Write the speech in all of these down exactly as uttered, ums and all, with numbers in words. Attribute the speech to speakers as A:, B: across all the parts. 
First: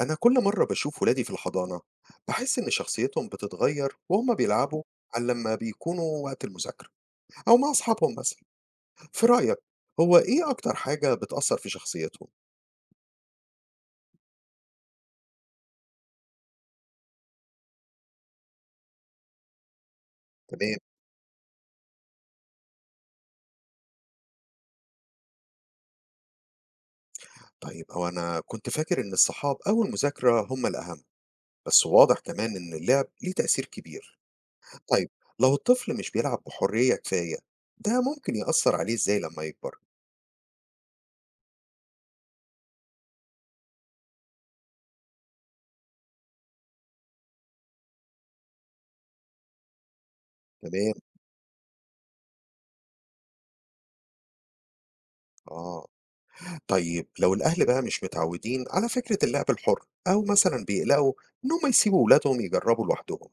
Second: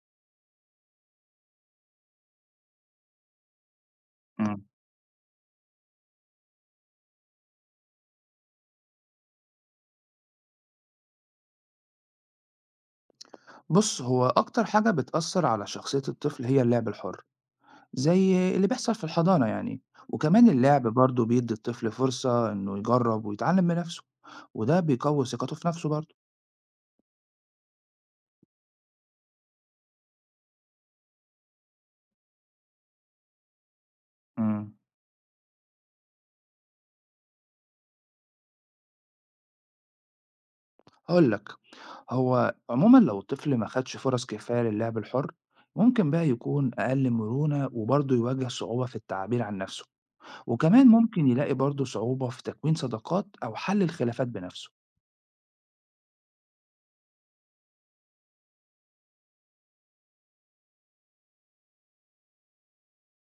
A: أنا كل مرة بشوف ولادي في الحضانة بحس إن شخصيتهم بتتغير وهما
B: إمم.
A: بيلعبوا عن لما بيكونوا وقت المذاكرة أو مع أصحابهم مثلا. في رأيك هو إيه أكتر حاجة بتأثر في شخصيتهم؟
B: بُص، هو أكتر حاجة بتأثّر على شخصية الطفل هي اللعب الحُر، زي اللي بيحصل في الحضانة يعني، وكمان
A: تمام.
B: اللعب برضه بيدّي الطفل فرصة إنه يجرّب ويتعلّم بنَفْسه، وده بيقوّي ثقته في نَفْسه برضه.
A: طيب أو أنا كنت فاكر إن الصحاب أو المذاكرة هما الأهم، بس واضح كمان إن اللعب ليه تأثير كبير.
B: إمم.
A: طيب لو الطفل مش بيلعب بحرية كفاية، ده ممكن يأثر عليه إزاي لما يكبر؟
B: هاقول لك، هو عمومًا لو الطفل ما خدش فرص كفاية للعب الحُر، ممكن بقى يكون أقل مرونة وبرضه يواجه صعوبة في التعبير عن نَفْسه، وكمان
A: تمام.
B: ممكن يلاقي برضه صعوبة في تكوين صداقات أو حَل الخلافات بنَفْسه.
A: آه. طيب لو الأهل بقى مش متعودين على فكرة اللعب الحر أو مثلا بيقلقوا إن هم يسيبوا ولادهم يجربوا لوحدهم،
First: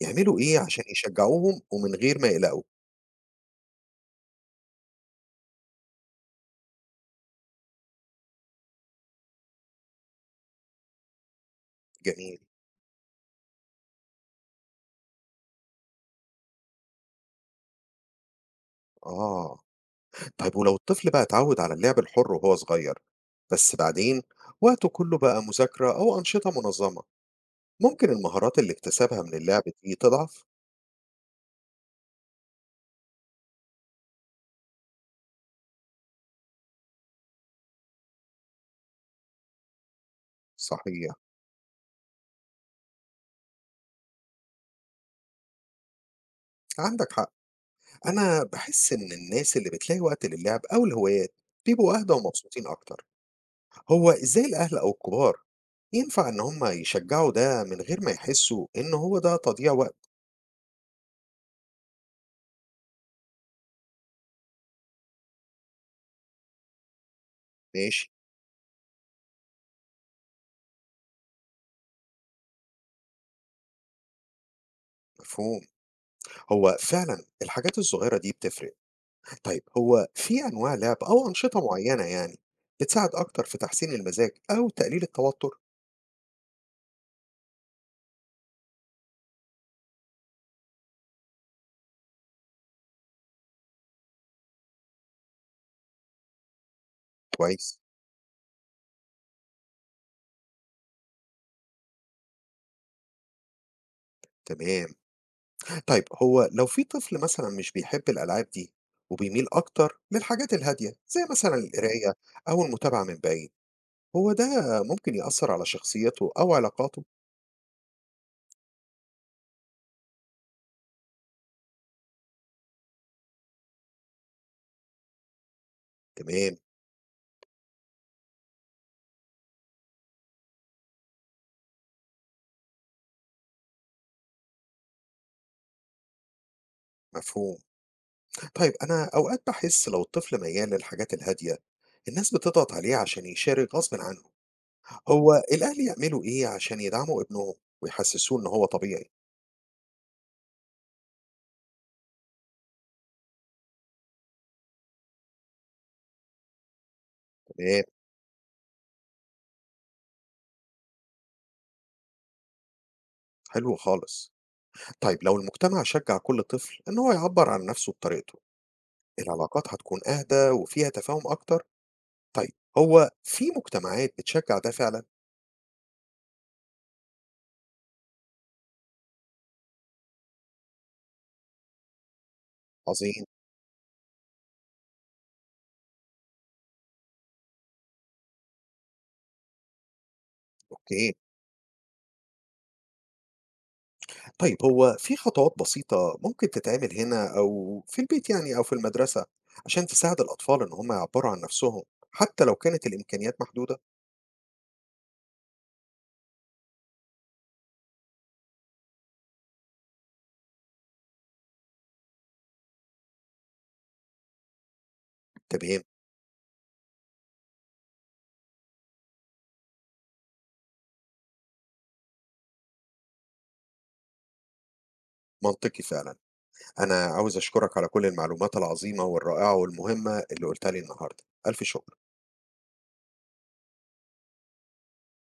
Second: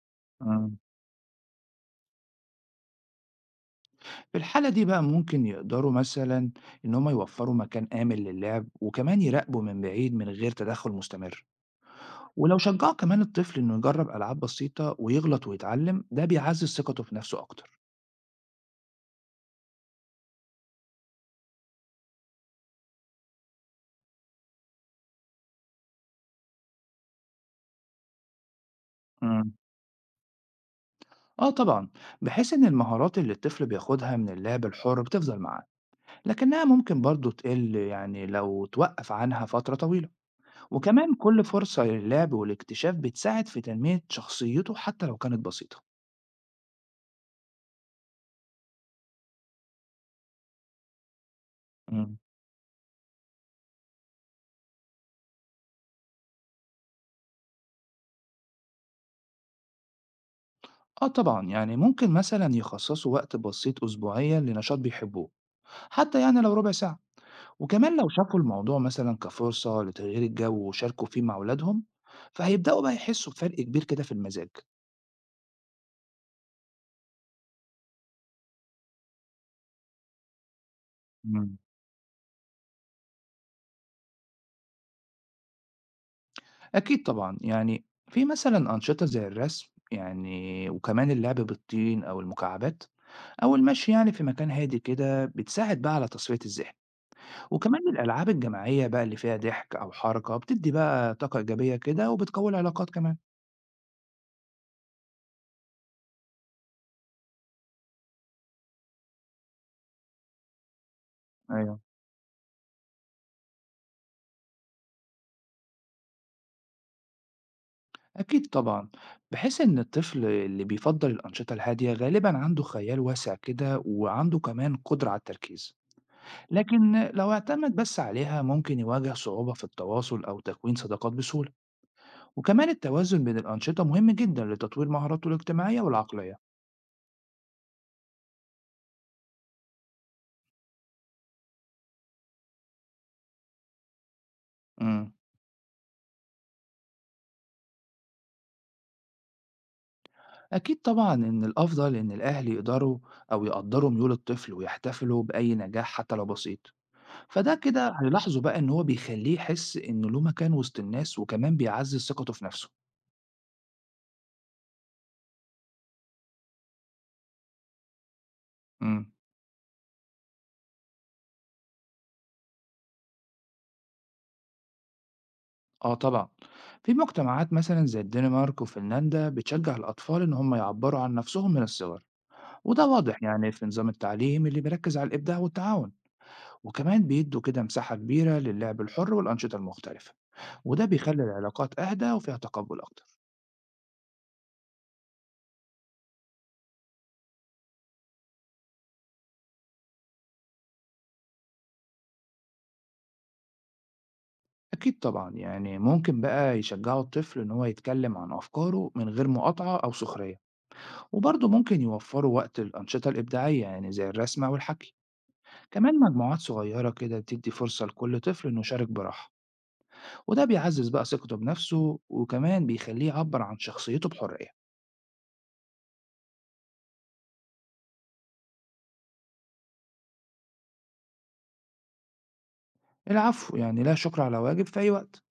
A: يعملوا إيه
B: إمم.
A: عشان يشجعوهم ومن غير ما يقلقوا؟
B: في الحالة دي بقى ممكن يقدروا مثلا إن هم يوفروا مكان آمن للعب وكمان يراقبوا من بعيد من غير تدخل مستمر،
A: جميل.
B: ولو شجعوا كمان الطفل إنه يجرب ألعاب بسيطة ويغلط ويتعلم ده بيعزز ثقته في نفسه أكتر.
A: آه. طيب ولو الطفل بقى اتعود على اللعب الحر وهو صغير، بس بعدين وقته كله بقى مذاكرة أو أنشطة منظمة، ممكن المهارات اللي اكتسبها من
B: مم.
A: اللعب دي تضعف؟
B: آه، طبعا بحيث إن المهارات اللي الطفل بياخدها من اللعب الحر بتفضل معاه، لكنها ممكن برضه تقل يعني لو توقف عنها فترة طويلة، وكمان
A: صحيح.
B: كل فرصة للعب والاكتشاف بتساعد في تنمية شخصيته حتى لو كانت بسيطة.
A: عندك حق. أنا بحس إن الناس اللي بتلاقي وقت للعب أو الهوايات بيبقوا أهدى
B: مم.
A: ومبسوطين أكتر. هو إزاي الأهل أو الكبار ينفع إن هم يشجّعوا ده من غير ما يحسّوا إن هو ده تضييع وقت؟
B: آه طبعًا، يعني ممكن مثلًا يخصصوا وقت بسيط أسبوعيًا لنشاط بيحبوه، حتى يعني لو ربع ساعة، وكمان
A: ماشي.
B: لو شافوا الموضوع مثلًا كفرصة لتغيير الجو وشاركوا فيه مع ولادهم، فهيبدأوا بقى يحسوا بفرق كبير كده في المزاج.
A: مفهوم. هو فعلًا الحاجات الصغيّرة دي بتفرق. طيب هو في أنواع لعب أو
B: مم.
A: أنشطة معيّنة يعني بتساعد أكتر في تحسين المزاج أو تقليل التوتر؟
B: أكيد طبعًا، يعني في مثلًا أنشطة زي الرسم يعني وكمان اللعب بالطين أو المكعبات أو المشي يعني في مكان هادي كده بتساعد بقى على تصفية الذهن،
A: كويس.
B: وكمان الألعاب الجماعية بقى اللي فيها ضحك أو حركة بتدي بقى طاقة إيجابية كده وبتقوي العلاقات كمان.
A: تمام. طيب هو لو في طفل مثلًا مش بيحب الألعاب دي وبيميل أكتر للحاجات الهادية زي مثلًا
B: أيوه.
A: القراية أو المتابعة من بعيد، هو ده ممكن يأثّر على شخصيته أو علاقاته؟
B: أكيد طبعًا، بحيث إن الطفل اللي بيفضّل الأنشطة الهادية غالبًا عنده خيال واسع كده وعنده كمان قدرة على التركيز،
A: تمام.
B: لكن لو اعتمد بس عليها ممكن يواجه صعوبة في التواصل أو تكوين صداقات بسهولة، وكمان التوازن بين الأنشطة مهم جدًا لتطوير مهاراته الاجتماعية والعقلية.
A: مفهوم. طيب أنا أوقات بحس لو الطفل ميال للحاجات الهادية الناس بتضغط عليه عشان يشارك غصب عنه.
B: إمم،
A: هو الأهل يعملوا إيه عشان يدعموا ابنهم ويحسسوه إن هو طبيعي؟
B: أكيد طبعًا إن الأفضل إن الأهل يقدروا أو يقدّروا ميول الطفل ويحتفلوا بأي نجاح حتى لو بسيط. فده
A: تمام.
B: كده هيلاحظه بقى إن هو بيخلّيه يحس إنه له مكان وسط الناس وكمان بيعزّز ثقته في نفسه.
A: حلو خالص. طيب لو المجتمع شجع كل طفل إن هو يعبر عن نفسه بطريقته،
B: إمم،
A: العلاقات هتكون أهدى وفيها تفاهم أكتر. طيب هو في مجتمعات بتشجع ده فعلا؟
B: آه طبعًا. في مجتمعات مثلًا زي الدنمارك وفنلندا بتشجّع الأطفال إن هم يعبّروا عن نفسهم من الصغر، وده واضح
A: عظيم.
B: يعني في نظام التعليم اللي بيركّز على الإبداع والتعاون، وكمان بيدّوا كده مساحة كبيرة للعب الحُر والأنشطة المختلفة، وده
A: أوكي.
B: بيخلّي العلاقات أهدى وفيها تقبُّل أكتر.
A: طيب هو في خطوات بسيطة ممكن تتعمل هنا أو في البيت يعني أو في المدرسة عشان تساعد الأطفال إن هم يعبروا عن نفسهم حتى لو كانت الإمكانيات محدودة؟
B: أكيد طبعًا، يعني ممكن بقى يشجّعوا الطفل إن هو يتكلّم عن أفكاره من غير مقاطعة أو سخرية. وبرضه ممكن يوفروا وقت الأنشطة الإبداعية يعني زي الرسم أو الحكي،
A: تمام.
B: كمان مجموعات صغيرة كده بتدي فرصة لكل طفل إنه يشارك براحة، وده بيعزز بقى ثقته بنفسه وكمان بيخليه يعبر عن شخصيته بحرية.
A: منطقي فعلا. أنا عاوز أشكرك على كل المعلومات العظيمة والرائعة والمهمة اللي قلتها لي النهاردة. ألف شكر.
B: العفو يعني لا شكر على واجب في أي وقت.